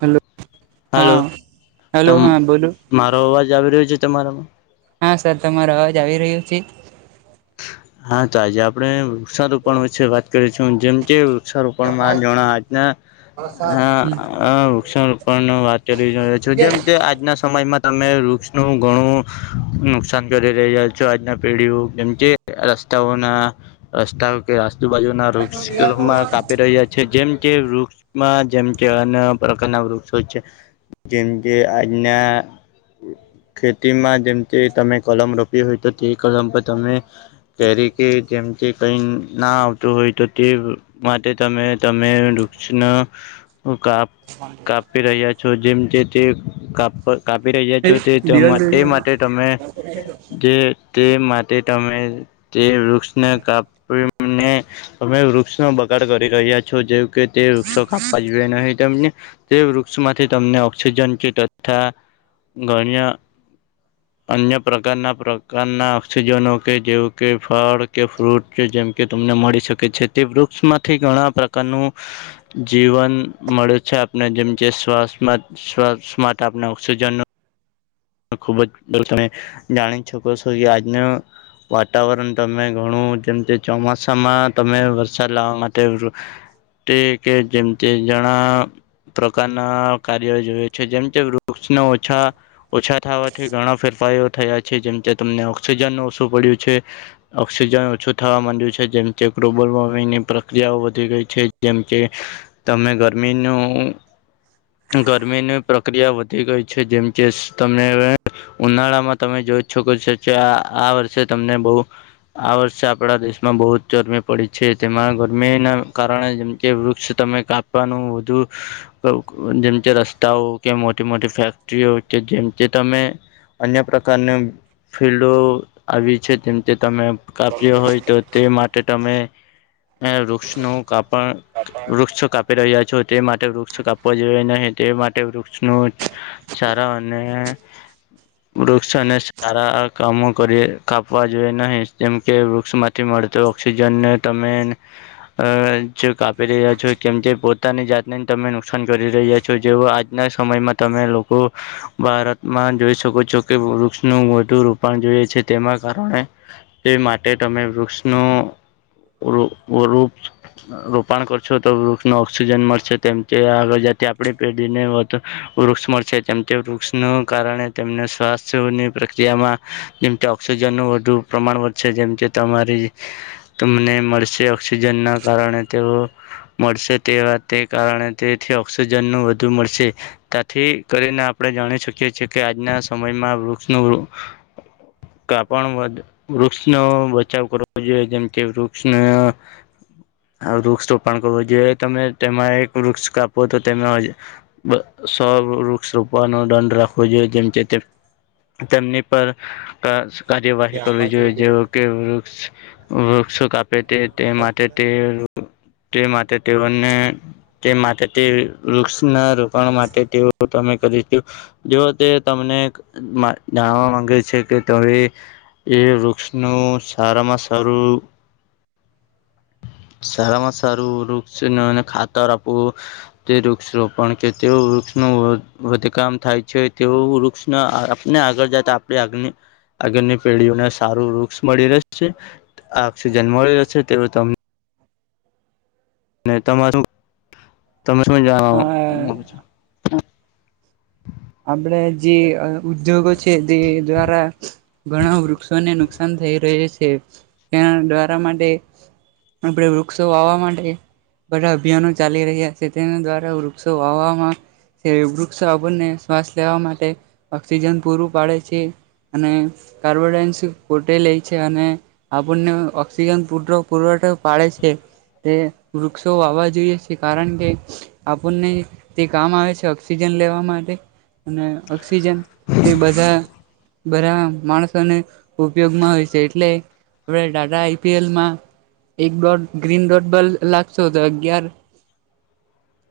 Hello. Hello, હા ત hello હા બોલો મારો અવાજ આવી રહ્યો છે તમારામાં? હા સર તમારો અવાજ આવી રહ્યો છે. હા તો આજે આપડે વૃક્ષારોપણ વિશે વાત કરીશું જેમ કે વૃક્ષારોપણમાં જોણા આજના. હા હ વૃક્ષારોપણ વાત કરી રહ્યો છું જેમ આજના સમયમાં તમે વૃક્ષ નું ઘણું, નુકસાન કરી રહ્યા છો આજના પેઢીઓ જેમ કે રસ્તાઓના રસ્તાઓ કે આજુબાજુ ના વૃક્ષોમાં કાપી રહ્યા છે. છે જેમ કે વૃક્ષમાં જેમ કે અ્ય પ્રકારના વૃક્ષો છે. જેમ કે આજના, ખેતીમાં જેમ કે તમે કલમ રો હોય તો તે કલમ પર તમે, ક કે જેમ કે ક ના આવતું હોય તો તે માટે તમે તમે વૃક્ષ હ ક કાપી રહ્યા છો જેમ જે તેાપ કાપી રહ્યા છો તે એ દિવાલ માટે દોરી માટે તમે જે તે માટે તમે તે વૃક્ષને કાપીને, તમે વૃક્ષ કરી રહ્યા છો જેવ કે તે વૃક્ષો ક આપવા જોએ નહીં તેમને તે વૃક્ષમાંથી તમને ઓક્સિજન કે તથા ગણ્ય અન્ય પ્રકારના પ્રકારના ઓક્સિજનો જેવું કે ફળ કે ફ્રૂટ જેમ કે તમને મળી શકે છે તે વૃક્ષ માંથી ઘણા નું જીવન મળે છે, આપને જેમ જે શ્વાસમાં [inaudible] આપના ઓક્સજન ખુબ જ તમે જાણી છોકો છો કે આજનો વાતાવરણ તમે ઘણું જેમ કે ચોમાસામાં તમે વરસાદ લાવવા માટે ટ કે જેમ ટે જણા પ્રકારના કાર્યો જોઈએ, છે જેમ કે વૃક્ષને ઓછા ઓછા થવાથી ઘણા ફેરફારો થયા છે, જેમ તમને ઓક્સિજન ન ઓછું પડ્યું છે. ઓઑક્સિજન ઓછું થવા માંડ્યું છે જેમ કે ગ્લોબલ વોર્મિંગની પ્રક્રિયાઓ વધી ગઈ છે, જેમ કે તમે ગરમીનું ગરમીની પ્રક્રિયા વધી ગઈ છે, જેમ કે તમને ઉનાળામાં તમે જોઈ શકો છો કે આ વર્ષે તમને બહુ આ વર્ષે આપણા દેશમાં બહુ જ ગરમી પડી છે, તેમાં ગરમીના કારણે જેમ કે વૃક્ષ તમે કાપવાનું વધુ જેમ જે રસ્તાઓ કે મોટી મોટી ફેક્ટરીઓ કે જેમ તમે અન્ય પ્રકારનું ફિલ્ડો આવી છે, તેમ તે તમે કાપ્યો હોય તો તે માટે તમે અને વૃક્ષ નું કાપણ વૃક્ષો કાપી રહ્યા છો તે માટે વૃક્ષ કાપવા જોઈએ નહીં, તે માટે વૃક્ષનું સારા અને [inaudible] વૃક્ષોને સારા કામો કરી કાપવા જોઈએ નહી જેમકે વૃક્ષ માં થી મળત ઓક્સિજન ને તમે અ જે કાપી રહ્યા છો કેમ કે પોતાની જાતને તમે નુકસાન કરી રહ્યા છો જેવો આજ ના સમયમાં તમે લોકો ભારત માં જોઈ શકો છો કે વૃક્ષનું વધુ રોપણ જોય છે તેના કારણે તે માટે તમે વૃક્ષનું [unintelligible] રોપણ કર છો તો વૃક્ષ નો ઓક્સિજન મળશે તેમ તે આગળ જ તે આપણી પેઢીને વધ વૃક્ષ મળશે તેમ તે વૃક્ષનો કારણે તેમને સ્વાસ્થ્યની પ્રક્રિયામાં જેમકે ઓક્સિજનનું વધુ પ્રમાણ વધશે જેમ કે તમારી તમને મળશે ઓક્સિજન ના કારણે તેઓ મળશે તે વાતે કારણે તેથી ઓક્સિજન નું મળશે ત્યાથી કરીને આપણે જાણી શકીએ. કે છે કે આજના સમયમાં વૃક્ષનું કાપણ વધ વૃક્ષનો બચાવ કરવો જોઈએ જેમ કે વૃક્ષને વૃક્ષ રોપણ કરવો જે તમે તેમાં એક વૃક્ષ કાપો તો તેમે બ સો વૃક્ષ રોપનો દંડ રાખ વો જોઈએ જે તેમની પર કાર્યવાહી કરવી જોઈએ જેઓ કે વૃક્ષ વૃક્ષો કાપે તે તે માટે તે તે માટે તેઓને તે માટે તે વૃક્ષના રોકાણ માટે તેઓ તમે કરી જો તે તમને એક જાણવા માંગે છે કે તવે એ વૃક્ષનું સારામાં સારું સારા માં સારું વૃક્ષનેને ખાતર આપવું. તે વૃક્ષ રોપણ કે તે વૃક્ષનું વધ કામ થાય છે તેવું વૃક્ષ આપને આગળ જતા આપણી આગ આગળની પેઢીઓને સારું વૃક્ષ મળી રહે છે. આક્ષિજન મળેલો છે તેવ તમને તમારૂ તમે શું અ જણવા આપડે જે ઉદ્યોગો છે તે દ્વારા ઘણા વૃક્ષોને નુકસાન થઈ રહ છે તેના દ્વારા માટે- - આપડે વૃક્ષો વાવા માટે- - બધા અભિયાનો ચાલી રહ્યા છે તેના દ્વારા વૃક્ષો વાવામાં- - એ વૃક્ષ આપણને ને શવાસ લેવા માટે ઓક્સિજન પૂરું પાડે છે. અને કાર્બોડન્સ પોતે લે છે અને- - આપણને ઓક્સિજન પુરતો પુરવઠો પાડે છે. તે વૃક્ષો વાવા જોઈએ છે કારણ કે- - આપણને તે કામ આવે છે ઓક્સિજન લેવા માટે- - અને ઓક્સિજન તે બધા- - બધા માણસોને ઉપયોગમાં હોય છે એટલે આપણે ટાટા આઈપીએલમાં- - એક દોડ ગ્રીન ડોડ બલ્ લાગશો તો અગિયાર- -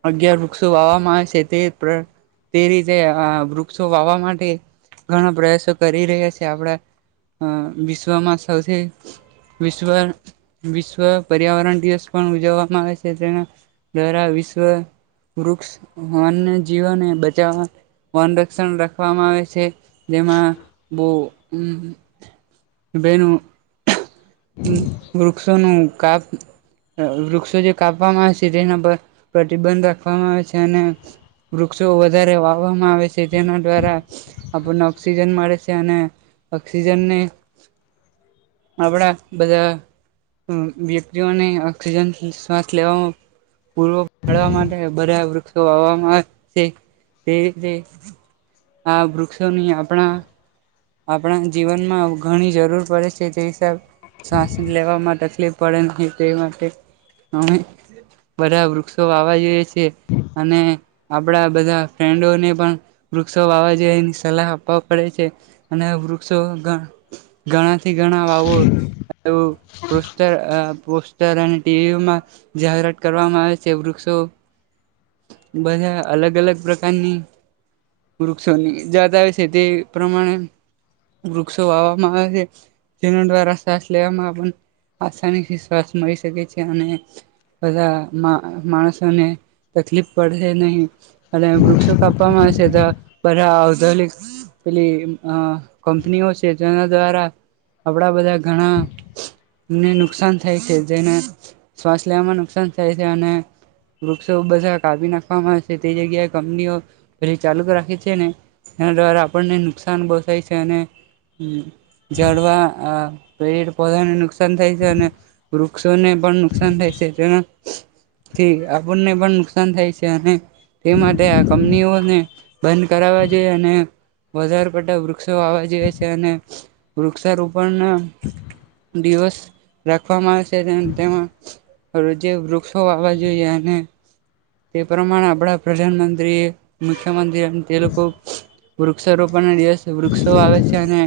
અગિયાર વૃક્ષો વાવામાં આવે છે તે પ્ર તેરી- - તે આ વૃક્ષો વાવા માટે ઘણા પ્રયાસો કરી રહ્યા છે આપડા. અ વિશ્વમાં સૌથી વિશ્વ- - વિશ્વ પર્યાવરણ દિવસ પણ ઉજવવામાં આવે છે તેના દ્વારા વિશ્વ- - વૃક્ષ વન્ય જીવોને બચાવવા- - વન સંરક્ષણ રાખવામાં આવે છે જેમાં બઉ હું - બેનું વૃક્ષોનું કાપ- - વૃક્ષો જે કાપવામાં આવે જે નંબર પ્રતિબંધ રાખવામાં આવે છે અને વૃક્ષો વધારે વાવવામાં આવે છે તેના દ્વારા આપણને ઓક્સિજન મળે છે અને ઓક્સિજનને આવડા બધા. અ વ્યક્તિઓને ઓક્સિજન શ્વાસ લેવામાં પૂર્વ પાડવા માટે બધા વૃક્ષો આવવામાં આવે છે. તે તે આ વૃક્ષોની આપણા આપણા જીવનમાં ઘણી જરૂર પડે છે તે હિસાબ શ્વાસ લેવામાં તકલીફ પડે નહી તે માટે અમેં બધા વૃક્ષો વાવા જોઈએ છે અને આપણા બધા ફ્રેન્ડોને પણ વૃક્ષો વાવા જવાની સલાહ આપવા પડે છે. અને વૃક્ષો ગ ધણા થી ધણા વાવો. પુસ્ત અ પુસ્તર અને ટીવીમાં જાહેરાત કરવામાં આવે છે વૃક્ષો બધા અલગ-અલગ પ્રકારની વૃક્ષોની જાત આવે છે તે પ્રમાણે વૃક્ષો વાવામાં આવે. જેનો દ્વારા શ્વાસ લેવામાં આપણ આસાનીથી શ્વાસ મળી શકે છે અને બધા મા માણસોને તકલીફ પડશે નહી. અને વૃક્ષો કાપવામાંશે [unintelligible] તો બધા આવધ પેલી અ કંપનીઓ છે જેના દ્વારા આપણા બધા ઘણા ને નુકસાન થાય છે જેને શ્વાસ લેવામાં નુકસાન થાય છે અને વૃક્ષો બધા કાપી નાખવામાં આવે છે તે જગ્યાએ કંપનીઓ પેલા ચાલુ રાખે છે ને એના દ્વારા આપણને નુકસાન બો થાય છે અને ઝાડવા અ પેડ પોધાને નુકસાન થાય છે અને વૃક્ષોને પણ નુકસાન થાય છે તેના થી આપણને પણ નુકસાન થાય છે અને તે માટે આ કંપનીઓને બંધ કરવા જોઈએ અને વધાર વટ્ટ વૃક્ષો વાવા જોઈએ છે અને વૃક્ષારોપણને દિવસ રાખવામાં આવે છે એમ તેમાં. હવે જે વૃક્ષો વાવા જોઈએ અને તે પ્રમાણે આપણા પ્રધાનમંત્રીએ મુખ્યમંત્રી તે લોકો વૃક્ષારોપણના દિવસે વૃક્ષો વાવે છે અને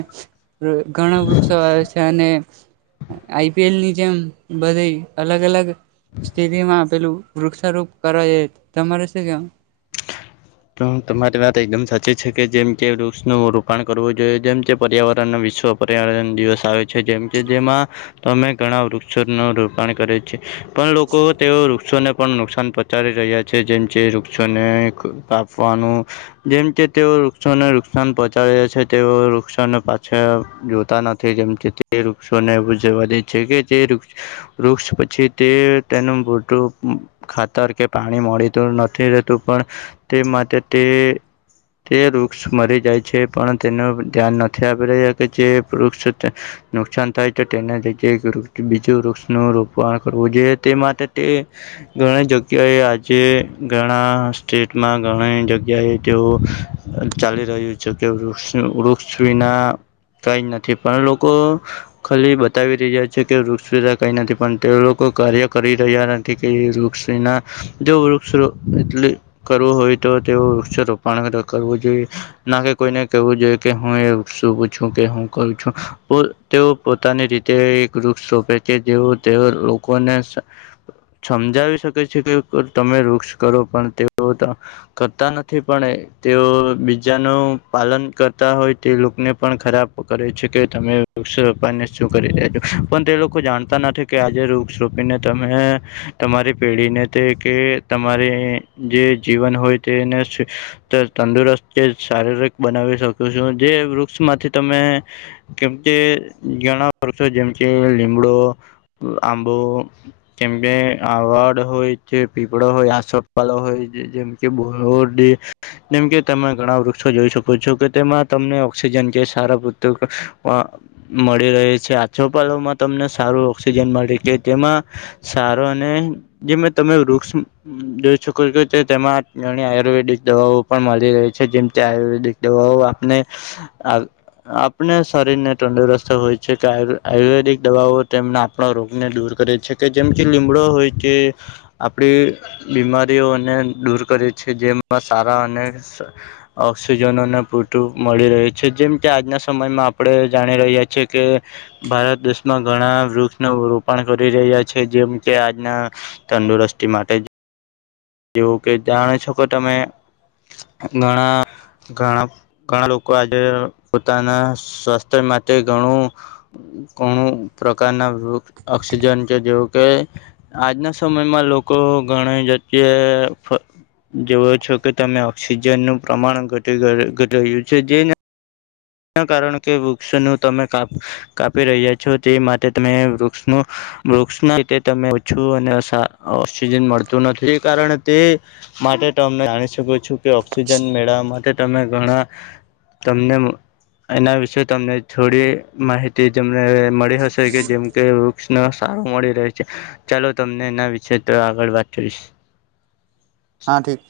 ઘણા વૃક્ષો વાવે છે અને આઈપીએલની જેમ બધી અલગ અલગ સ્થિતિમાં પેલું વૃક્ષારોપ કરાય તમારે શું કેવા [unintelligible] તો તમારી વાત એકદમ સાચી છે કે જેમ કે વૃક્ષનું રોપણ કરવું જોઈએ જેમ કે પર્યાવરણ વિશ્વ પર્યાવરણ દિવસ આવે છે જેમ કે જેમાં તમે ઘણા વૃક્ષોનું રોપણ કરે છે પણ લોકો તેઓ વૃક્ષોને પણ નુકસાન પોચાડી રહ્યા છે જેમ છે વૃક્ષોને કાપવાનું જેમ કે તેઓ વૃક્ષોને નુકસાન પહોંચાડે છે તેઓ વૃક્ષોને પાછા જોતા નથી થી જેમ તે વૃક્ષોને એવ જવા દે છે કે જે વૃક્ષો [unintelligible] વૃક્ષ પછી તે તેનું [unintelligible] ખાતર કે પાણી મળી તો નથી રહેતું પણ તે માટે તે તે વૃક્ષ મરી જાય છે પણ તેનું ધ્યાન નથી આપી રહ્યા કે જે વૃક્ષ [unintelligible] નુકસાન થાય તો તેને જગ્યાએ બીજું વૃક્ષનું રોપણ કરવું જોઈએ તે માટે તે ઘણી જગ્યાએ આજે ઘણા સ્ટેટ માં ઘણી જગ્યાએ તેઓ ચાલી રહ્યું છે કે વૃક્ષનું વૃક્ષ વિના કંઈ જ નથી પણ લોકો ખાલી બતાવી રહ્યા છે કે વૃક્ષ સુધા કઈ નથી પણ તે લોકો કાર્ય કરી રહ્યા ન થી કે એ વૃક્ષના જો વૃક્ષ એટલી કરવું હોય તો તેવ વૃક્ષ રોપણ [unintelligible] કરવું જોઈએ. ના કે કોઈને કેવું જોઈએ કે હું એ શું પૂછું કે હું કરું છું. તેઓ પોતાની રીતે એક વૃક્ષ રોપે છે જે તેઓ લોકોને સમજાવી શકે છે કે તમે વૃક્ષ કરો પણ તેઓ ત કરતા નથી પણ તેઓ બીજાનું પાલન કરતા હોય તે લોકોને પણ ખરાબ કરે છે કે તમે વૃક્ષારોપીને શું કરી રહ્યા છો, પણ તે લોકો જાણતા નથી. કે આજે વૃક્ષોરોપીને તમે તમારી પેઢીને તે કે તમારી જે જીવન હોય તેને શિ તંદુરસ્ત કે શારીરિક બનાવી શક જોવ જે વૃક્ષ માંથી તમે કેમ કે ઘણા વર્ષો જેમ કે લીમડો આંબો કેમકે આડ હોય કે પીપળો હોય આ સો પાલવ હોય જેમ કે બ [unintelligible] જેમકે તમે ઘણા વૃક્ષો જોઈ શક પૂછો કે તેમાં તમને ઓક્સિજન કે સારા [unintelligible] પત મળી રહે છે આછોપાલોમાં તમને સારું ઓક્સિજન મળે કે તેમાં સારો અને જે મે તમે વૃક્ષ જો છોક તેમાં ઘણી આયુર્વેદિક દવાઓ પણ મળી રહી છે જેમ તે આયુર્વેદિક દવાઓ આપને આલ આપણે શરીર ને તંદુરસ્ત હોય છે કે આયુર્વેદિક દવાઓ તેમના આપડા રોગને દૂર કરે છે કે જેમ કે લીમડો હોય તે આપડી બીમા રિઓને દૂર કરે છે જેમાં સારા અને ઓક્સિજનોને પૂરતું મળી રહ્યું છે જેમ કે આજના સમયમાં આપડે જાણી રહ્યા છે કે. ભારત દેશમાં ઘણા વૃક્ષ નુ રોપણ કરી રહ્યા છે જેમ કે આજના તંદુરસ્તી માટે જ, જેવું કે જાણો છો કે તમે ઘણા ઘણા ઘણા લોકો આજે પોતાના સ્વાસ્થ્ય માટે ઘણું, કોણુ પ્રકારના વૃ ઓક્સિજન છે જેવું કે આજના સમયમાં લોકો ઘણી જગાએ, જોવો છો કે તમે ઓક્સિજન નું પ્રમાણ ઘટી ઘટ્યું છે જેને ના કારણ કે વૃક્ષનું તમે કાપ કાપી રહ્યા છો તે માટે તમે વૃક્ષ નુ વૃક્ષ ના ત ઓછું અને અસા- ઓક્સિજન મળતું નથી એ કારણે તે માટે તમને જાણી શકુ છું કે ઓક્સિજન મેળવવા માટે તમે ઘણા તમને એના વિશે તમને થોડી માહિતી જેમને મળી હશે કે જેમ કે વૃ ક્ષમાં સારો મળી રહે છે, ચાલો તમને એના વિશે તો આગળ વાત કરીશ. હા, ઠીક.